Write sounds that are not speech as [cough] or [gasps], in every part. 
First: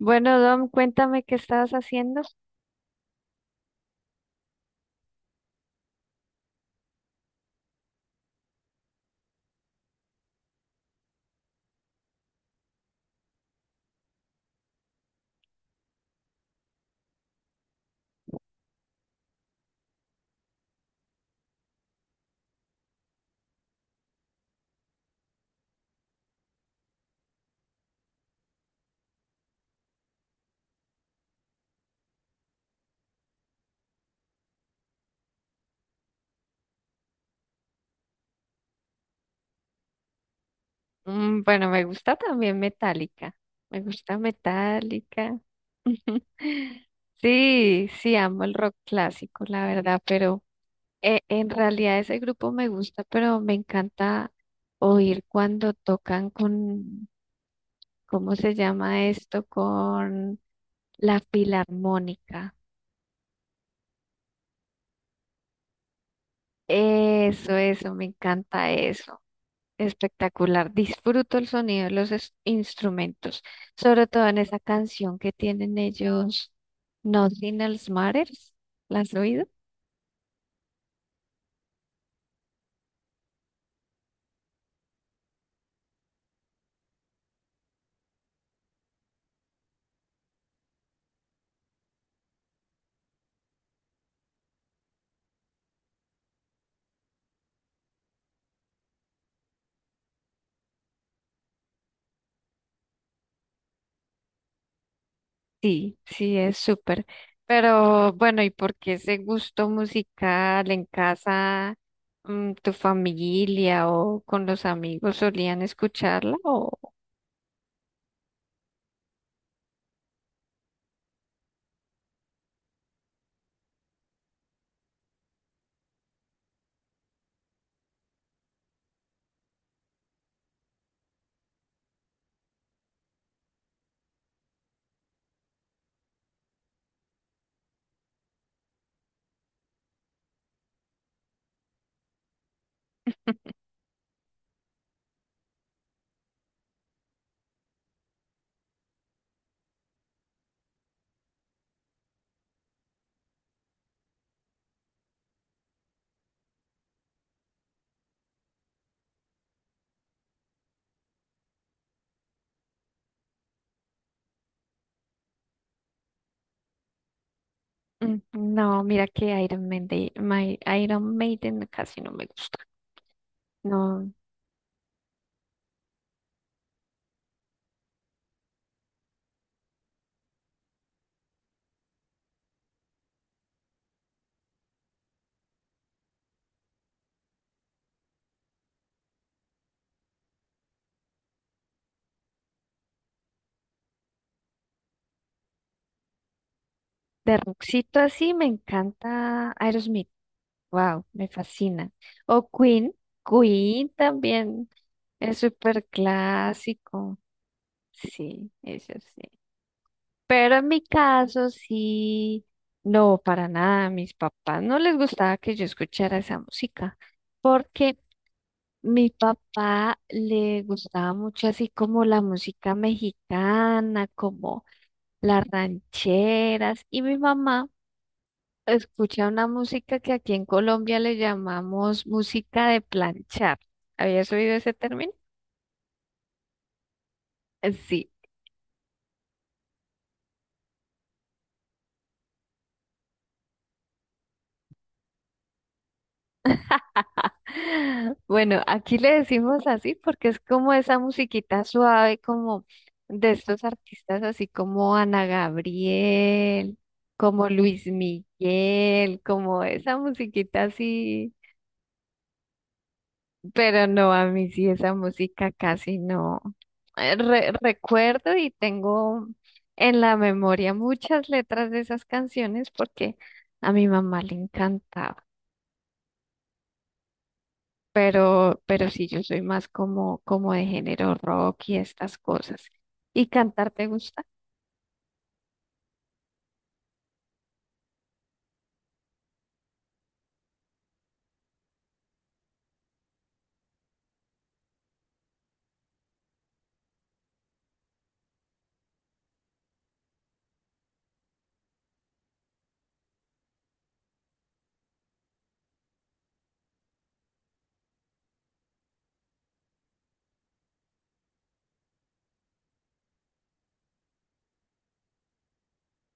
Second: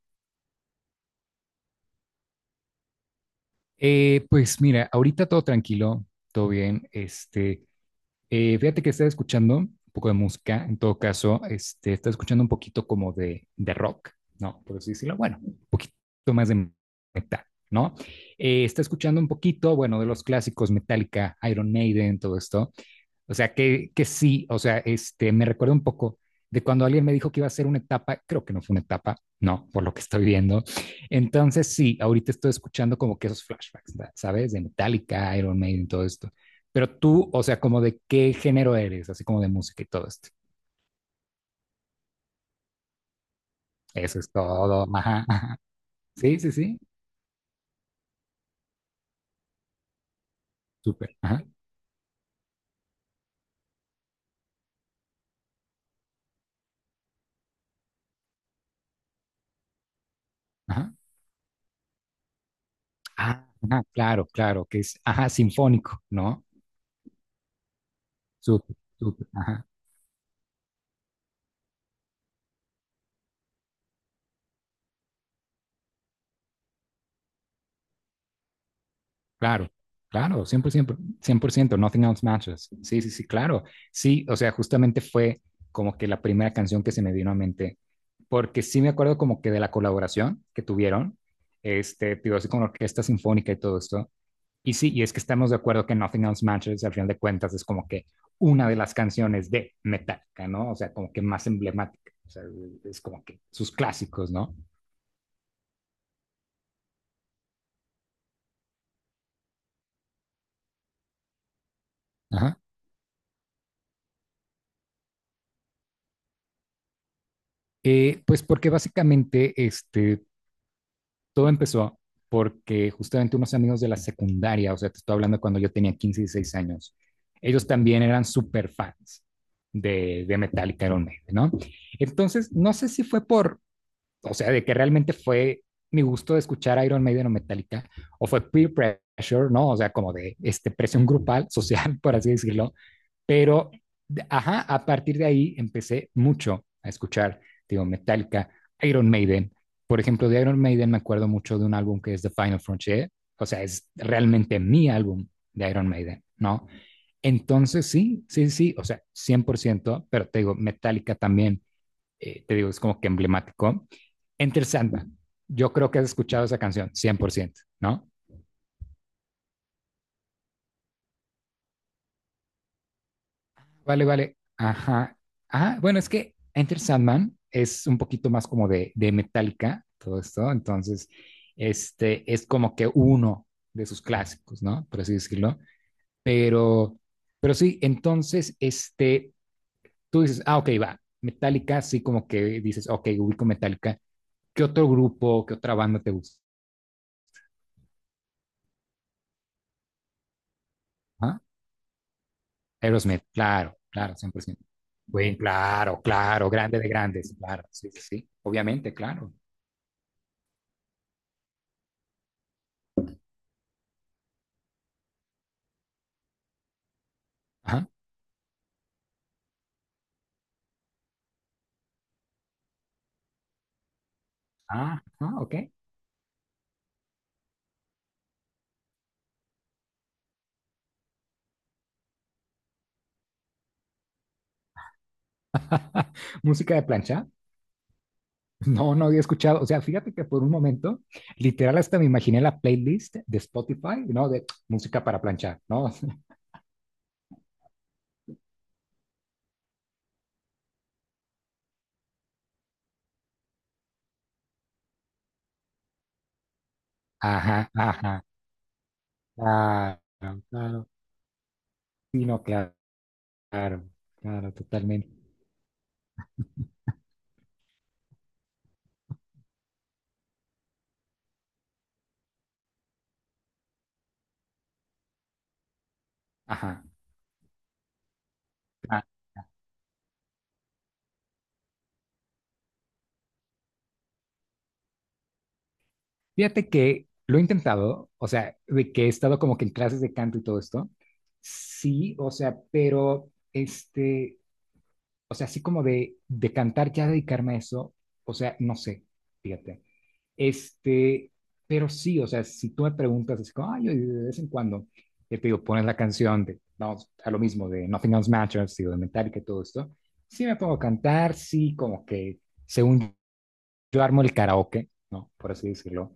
Bueno, Dom, cuéntame qué estabas haciendo. Pues mira, ahorita todo tranquilo, todo bien. Fíjate que estaba escuchando un poco de música, en todo caso, estaba escuchando un poquito como de, rock, ¿no? Por así decirlo, bueno, un poquito más de, ¿no? Está escuchando un poquito, bueno, de los clásicos, Metallica, Iron Maiden, todo esto. O sea, que sí, o sea, me recuerda un poco de cuando alguien me dijo que iba a ser una etapa, creo que no fue una etapa, no, por lo que estoy viendo. Entonces, sí, ahorita estoy escuchando como que esos flashbacks, ¿sabes? De Metallica, Iron Maiden, todo esto. Pero tú, o sea, como de qué género eres, así como de música y todo esto. Bueno, me gusta también Metallica. Me gusta Eso es todo. Ajá, Metallica. ajá. [gasps] Sí, sí, sí. [laughs] Sí, sí, amo el rock clásico, la verdad, pero Súper. Ajá, en realidad ese grupo me gusta, pero me encanta oír cuando tocan con, ¿cómo se llama esto? Con ajá. la filarmónica. Ah, ajá, claro, claro, que es, ajá, sinfónico, ¿no? Eso, me encanta Súper, eso. súper. Ajá. Espectacular, disfruto el sonido de los instrumentos, sobre todo en esa canción que tienen ellos, Nothing Else Matters, ¿la has oído? Claro, claro, cien por ciento, 100%. Nothing Else Matches. Sí, sí, sí, claro. Sí, o sea, justamente fue como que la primera canción que se me vino a mente, porque sí me acuerdo como que de la colaboración que tuvieron, digo, así con la orquesta sinfónica y todo esto. Y sí, y es que estamos de acuerdo que Nothing Else Matches, al final de cuentas, es como que una de las canciones de Metallica, ¿no? O sea, como que más emblemática. O sea, es como que sus clásicos, ¿no? Sí, sí, es súper, pero bueno, ¿y por qué ese gusto musical en casa, mm, Ajá. tu familia o con los amigos solían escucharla o Pues porque básicamente, todo empezó porque justamente unos amigos de la secundaria, o sea, te estoy hablando cuando yo tenía 15 y 16 años, ellos también eran súper fans de, Metallica Iron Maiden, ¿no? Entonces, no sé si fue por, o sea, de que realmente fue mi gusto de escuchar Iron Maiden o Metallica, o fue peer pressure, ¿no? O sea, como de este presión grupal, [laughs] social, por así decirlo, pero, ajá, a partir de ahí empecé mucho a escuchar, digo, Metallica, Iron Maiden. Por ejemplo, de Iron Maiden me acuerdo mucho de un álbum que es The Final Frontier. O sea, es realmente mi álbum de Iron Maiden, ¿no? Entonces, sí, sí, sí, o sea, 100%, pero te digo, Metallica también, te digo, es como que emblemático. Enter Sandman, yo creo que has escuchado esa canción, 100%, ¿no? No, mira que Iron Maiden, Iron Maiden casi no me gusta, Vale, no. vale. Ajá. Ah, bueno, es que Enter Sandman es un poquito más como de, Metallica, todo esto. Entonces, este es como que uno de sus clásicos, ¿no? Por así decirlo. Pero, pero sí, entonces, tú dices, ah, ok, va. Metallica, sí, como que dices, ok, ubico Metallica. ¿Qué otro grupo, qué otra banda te gusta? De rockcito así me encanta Aerosmith. Wow, me Ah, fascina. O Queen, Aerosmith, claro, Queen claro, 100%. también Bueno, es súper claro, claro, grande de clásico. grandes, claro, sí, sí, sí, Sí, obviamente, eso sí. claro. Pero en mi caso sí, no, para nada. A mis papás no les gustaba que yo escuchara esa música porque mi papá le gustaba mucho así como la música mexicana, como Ah, ah, las ok. rancheras y mi mamá. Escucha una música que aquí en Colombia le llamamos música de planchar. ¿Habías oído ese término? [laughs] Música de plancha. Sí. [gasps] No, no había escuchado. O sea, fíjate que por un momento, literal, hasta me imaginé la playlist de Spotify, ¿no? De música para planchar, ¿no? [laughs] [laughs] Bueno, aquí le decimos así porque es como esa musiquita suave, como de estos artistas así como Ana Gabriel, como Ajá, Luis ajá. Miguel, como esa Claro, musiquita claro. así. Sí, no, claro, claro, Pero no, a mí claro, sí esa totalmente. música casi no. Recuerdo y tengo en la memoria muchas letras de esas canciones porque a mi mamá le encantaba. Ajá. Pero Ah. sí, yo soy más como, como de género rock y estas cosas. ¿Y cantar te gusta? Fíjate que lo he intentado, o sea, de que he estado como que en clases de canto y todo esto. Sí, o sea, pero o sea, así como de, cantar, ya dedicarme a eso, o sea, no sé, fíjate. Este, pero sí, o sea, si tú me preguntas, es como, ay, yo de vez en cuando, te digo, pones la canción de, vamos, a lo mismo, de Nothing Else Matters, digo, de Metallica y todo esto, sí me pongo a cantar, sí, como que, según yo armo el karaoke, ¿no? Por así decirlo.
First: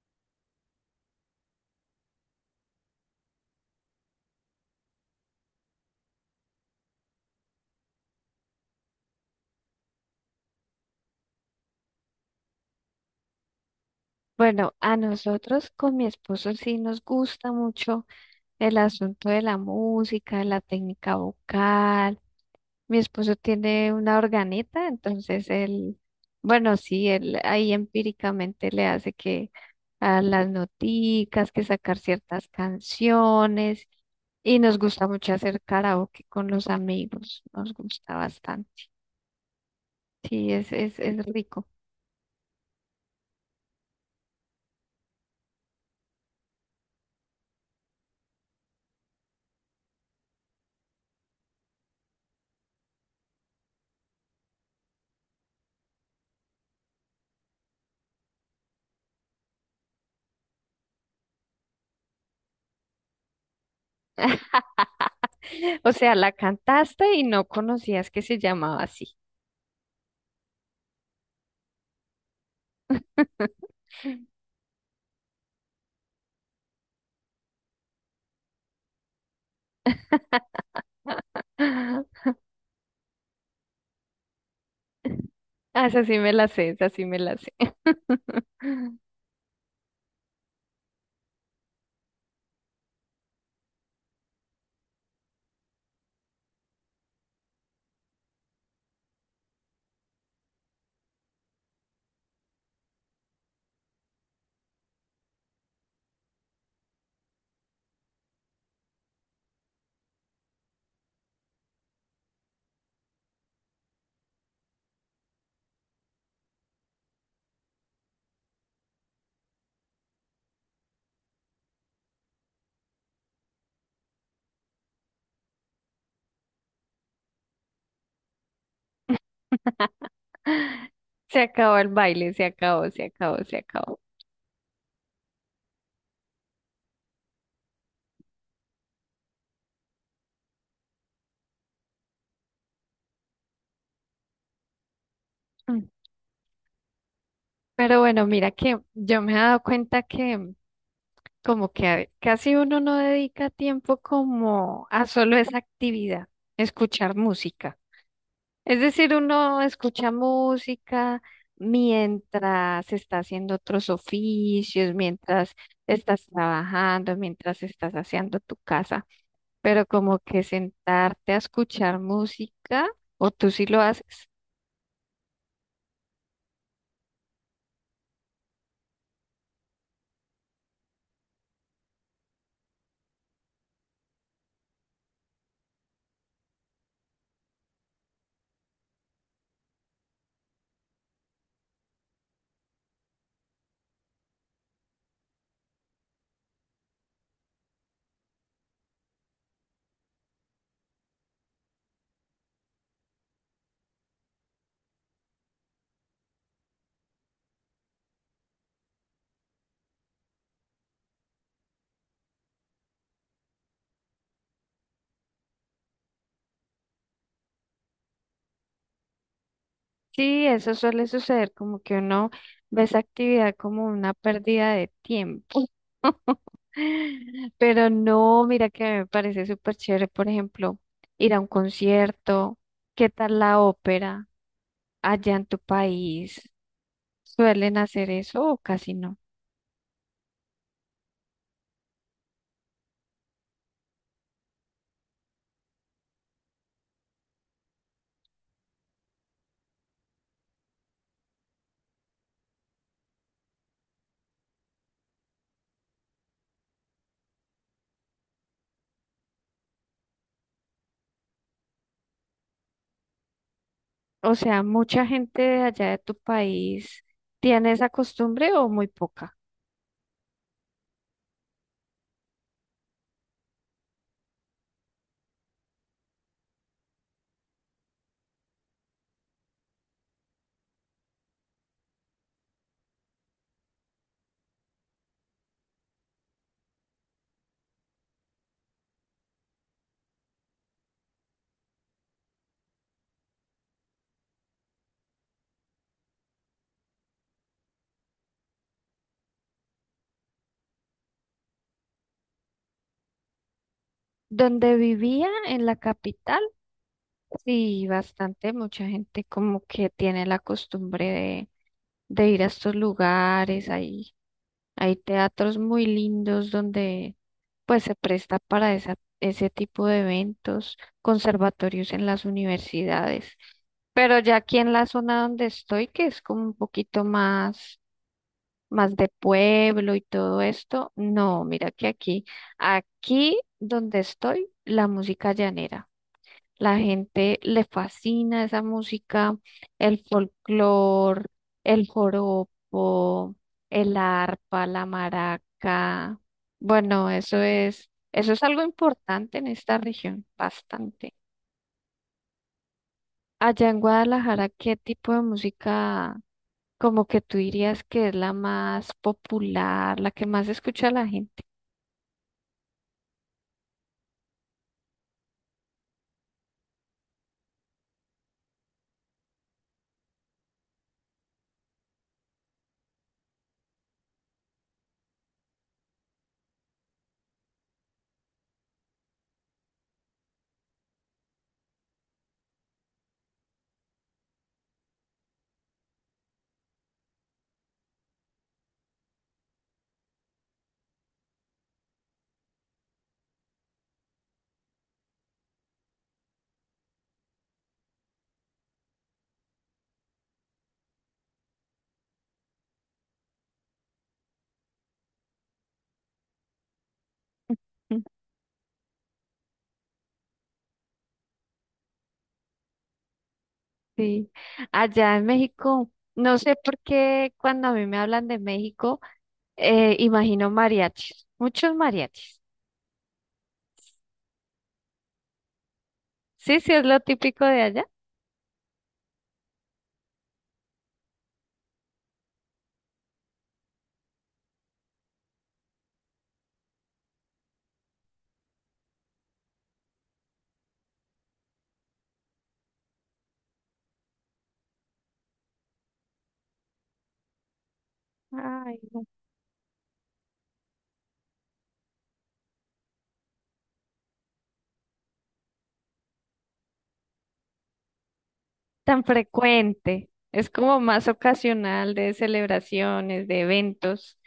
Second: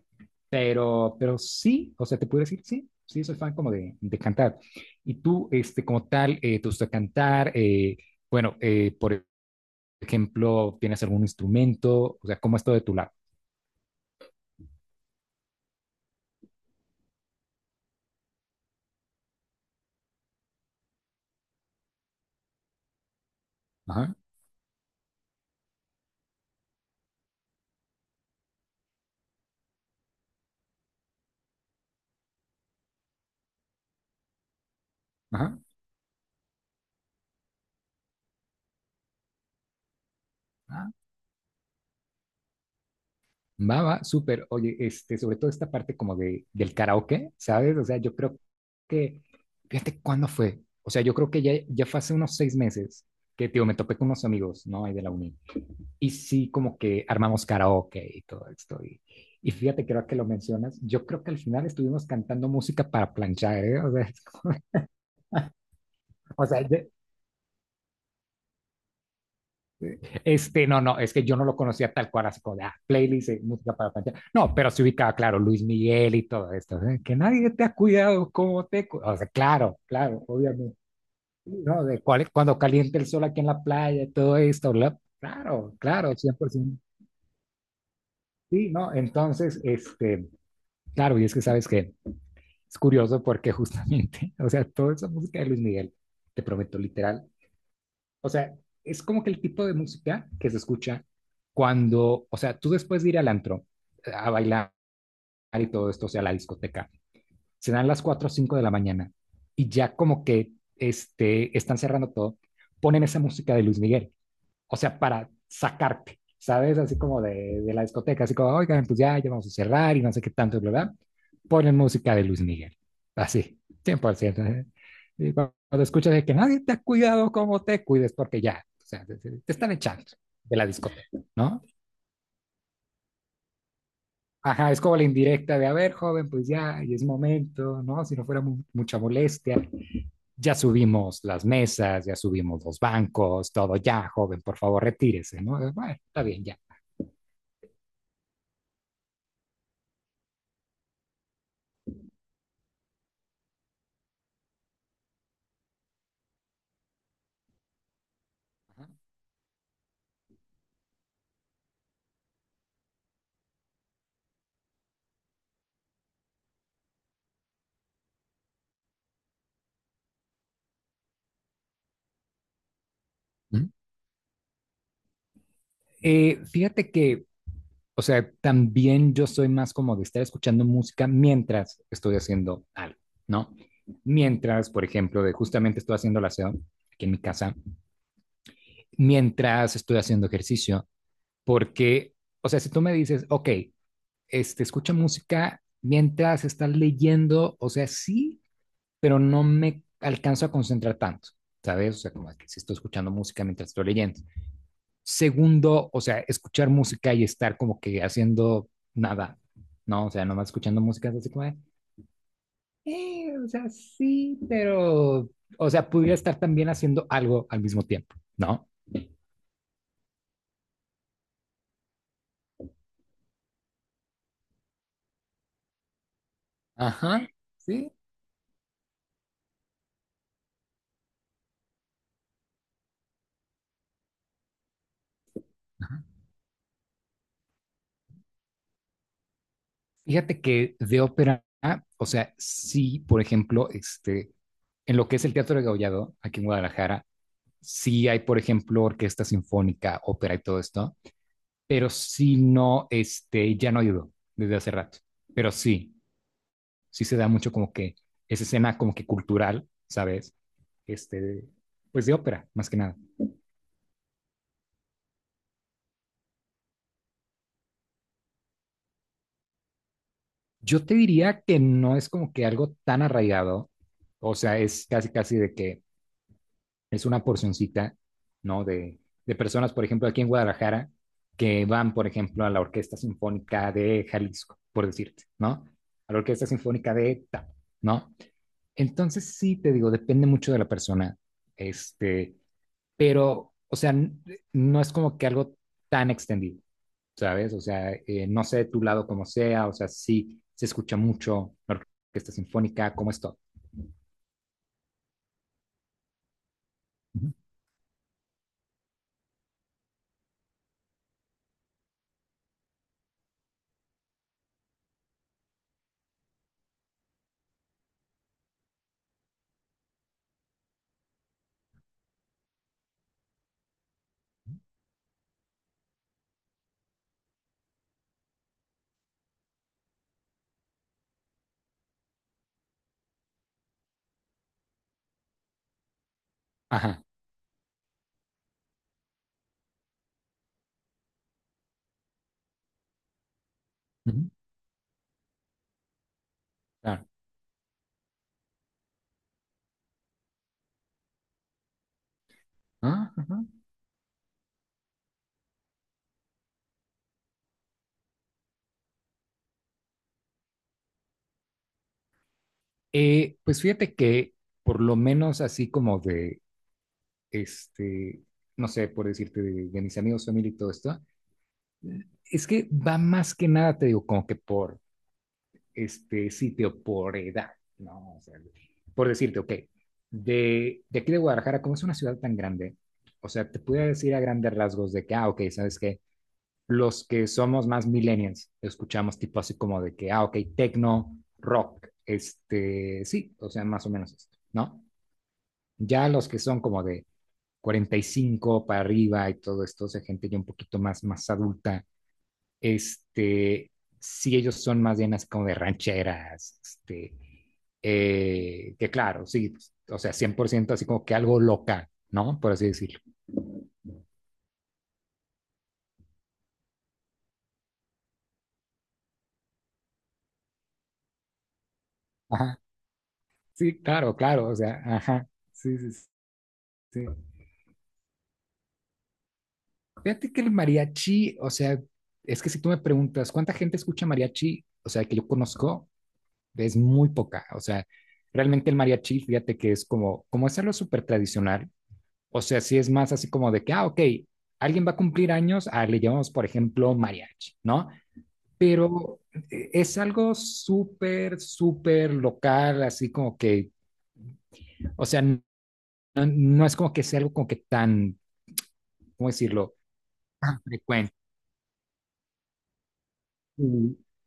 Pero sí, o sea, te puedo decir, sí, sí, soy fan como de, cantar. Y tú, como tal, te gusta cantar, bueno, por ejemplo, tienes algún instrumento, o sea, cómo es todo de tu lado. Bueno, a nosotros con mi esposo sí nos gusta mucho el asunto de la música, de la técnica vocal. Mi esposo tiene Ajá, una organeta, entonces él, bueno, sí, él ahí empíricamente le hace que a las noticas, que sacar ciertas canciones, y nos gusta mucho ajá. hacer karaoke con los amigos, nos gusta bastante. Sí, es, Ah, es, es rico. va, va, súper. Oye, sobre todo esta parte como de, del karaoke, ¿sabes? O sea, yo creo que, fíjate cuándo fue. O sea, yo creo que ya, ya fue hace unos 6 meses que, tío, me topé con unos amigos, ¿no? Ahí de la uni. Y sí, como que armamos karaoke y todo esto. Y fíjate, creo que lo mencionas. Yo creo que al final estuvimos cantando música para planchar, ¿eh? O sea, [laughs] [laughs] O sea, la o sea, ya- cantaste y no conocías que se llamaba así. No, no, es que yo no lo conocía tal cual, así como de ah, playlist, música para planchar. No, pero se ubicaba, claro, Luis Miguel y todo esto. ¿Eh? Que nadie te ha cuidado como te. O sea, claro, claro, obviamente. Sí, ¿no? De [laughs] cuál, cuando calienta el sol aquí en la playa, todo esto, claro, Ah, esa claro, sí me la sé, 100%. esa sí me la sé. [laughs] Sí, ¿no? Entonces, claro, y es que sabes que es curioso porque justamente, [laughs] o sea, toda esa música de Luis Miguel, te prometo, literal, o sea, es como que el tipo de música que se escucha cuando, o sea, tú después de ir al antro a bailar y todo esto, o sea, a la discoteca, se dan las 4 o 5 de la mañana y ya como que están cerrando todo, ponen esa música de Luis Miguel, o sea, para sacarte, ¿sabes? Así como de, la discoteca, así como, oigan, pues ya, ya vamos a cerrar y no sé qué tanto, ¿verdad? Ponen música de Luis Miguel, así, 100%. Y cuando escuchas de que nadie te ha cuidado como te cuides, porque ya, o sea, te están echando de la [laughs] discoteca, Se ¿no? acabó el baile, se acabó, se acabó, se acabó. Ajá, es como la indirecta de, a ver, joven, pues ya, y es momento, ¿no? Si no fuera mucha molestia, ya subimos las mesas, ya subimos los bancos, todo, ya, joven, por favor, retírese, ¿no? Mm. bueno, está bien, ya. Pero bueno, mira que yo me he dado cuenta que como que casi uno no dedica tiempo como a solo esa actividad, escuchar música. Es Ajá. decir, uno escucha música mientras está haciendo otros oficios, mientras estás trabajando, mientras estás haciendo tu casa, pero como que sentarte a escuchar música, o tú sí ¿Mm? lo haces. Fíjate que, o sea, también yo soy más como de estar escuchando música mientras estoy haciendo algo, ¿no? Mientras, por ejemplo, de justamente estoy haciendo la aseo aquí en mi casa, mientras estoy haciendo ejercicio, porque, o sea, si tú me dices, ok, escucha música mientras estás leyendo, o sea, sí, pero no me alcanzo a concentrar tanto, ¿sabes? O sea, como que si estoy escuchando música mientras estoy leyendo. Segundo, o sea, escuchar música y estar como que haciendo nada, ¿no? O sea, nomás escuchando música es así como, de, o sea, sí, pero, o sea, pudiera estar también haciendo algo al mismo tiempo, ¿no? Sí, eso suele suceder, como que uno ve esa actividad como una pérdida de tiempo. [laughs] Ajá, Pero sí. no, mira que a mí me parece súper chévere, por ejemplo, ir a un concierto. ¿Qué tal la ópera? Allá en tu Ajá. país, ¿suelen hacer eso o casi no? Fíjate que de ópera, o sea, sí, por ejemplo, en lo que es el Teatro de Gaullado, aquí en Guadalajara, sí hay, por ejemplo, orquesta sinfónica, ópera y todo esto, pero sí no, ya no ayudó desde hace rato, pero sí, sí se da mucho como que esa escena como que cultural, ¿sabes? Este, pues de ópera, más que nada. O sea, ¿mucha gente de allá de tu país tiene esa costumbre o muy poca? Yo te diría que no es como que algo tan arraigado, o sea, es casi, casi de que es una porcioncita, ¿no? De, personas, por ejemplo, aquí en Guadalajara, que van, por ejemplo, a la Orquesta Sinfónica de Jalisco, por decirte, ¿no? A la Orquesta Sinfónica de tal, ¿no? Entonces, sí, te digo, depende mucho de la persona, este, pero, o sea, no es como que algo tan extendido, ¿sabes? O sea, no sé de tu lado cómo sea, o sea, sí se escucha mucho la orquesta sinfónica, ¿cómo es todo? Donde vivía en la capital, Ujú. sí, bastante, mucha gente como que tiene la costumbre de ir a estos lugares ahí. Hay teatros muy lindos donde pues se presta para esa, ese tipo de eventos, conservatorios en las universidades. Pero ya aquí en la zona donde estoy, que es como un poquito más, más de pueblo y todo esto, no, mira que aquí, aquí donde estoy, la música llanera. La Ajá, gente le fascina esa música, el folclor, el joropo, el ujú, arpa, la maraca. claro. Bueno, eso es algo importante en esta región, bastante. Ah, ajá. Allá en Guadalajara, ¿qué tipo de música como que tú dirías que es la más popular, la que más escucha la gente? Pues fíjate que por lo menos así como de, este, no sé, por decirte, de, mis amigos, familia y todo esto, eh, es que va más que nada, te digo, como que por este sitio por edad, ¿no? O sea, por decirte, ok, de, aquí de Guadalajara, como es una ciudad tan grande, o sea, te puedo decir a grandes rasgos de que, ah, ok, ¿sabes qué? Los que somos más millennials, escuchamos tipo así como de que, ah, ok, techno, rock, sí, o sea, más o menos esto, ¿no? Ya los que son como de 45 para arriba y todo esto, o sea, gente ya un poquito más, más adulta, este, sí, ellos son más bien así como de rancheras, [laughs] que claro, sí, pues, o sea, 100% así como que algo local, ¿no? Por así decirlo. Sí. Allá en México, no sé por qué cuando a mí me hablan de México, imagino mariachis, muchos mariachis. Ajá, sí, claro, claro, o sea, ajá, sí, sí, Sí, sí, es lo sí. típico de allá. Fíjate que el mariachi, o sea, es que si tú me preguntas, ¿cuánta gente escucha mariachi? O sea, que yo conozco, es muy poca, o sea, realmente el mariachi, fíjate que es como, como es algo súper tradicional. O sea, sí es más así como de que, ah, ok, alguien va a cumplir años, ah, le llamamos, por ejemplo, mariachi, ¿no? Ay, no Pero es algo súper, súper local, así como que, o sea, no, no es como que sea algo como que tan, tan ¿cómo decirlo? frecuente. Es Tan como más frecuente. ocasional de celebraciones, de Sí, eventos.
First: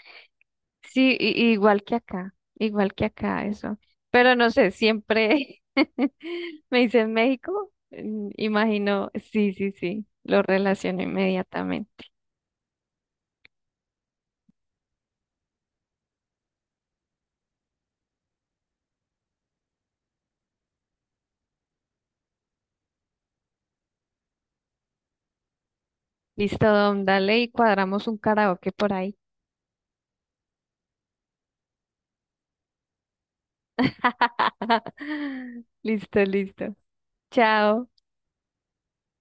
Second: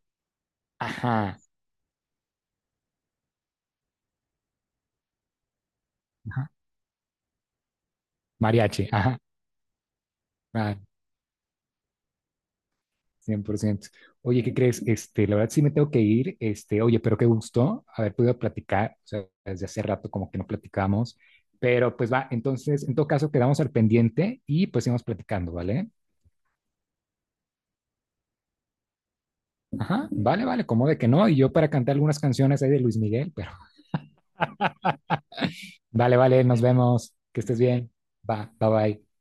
Sí, ajá, igual que acá, eso. Pero no sé, siempre ajá, [laughs] me dicen México, mm, mariachi, imagino, ajá. sí, sí, sí, lo Ah, relaciono inmediatamente. 100%. Oye, ¿qué crees? La verdad sí me tengo que ir. Oye, pero qué gusto haber podido platicar. O sea, desde hace rato como que no platicamos. Pero pues va, entonces, en todo caso, quedamos al pendiente y pues seguimos platicando, ¿vale? Listo, Dom, dale y cuadramos un karaoke por ahí. Ajá, vale, vale, como de que no. Y yo para cantar algunas canciones ahí de Luis Miguel, pero [laughs] vale, Listo, vale, nos listo. vemos. Que estés Chao. bien. Va, bye bye.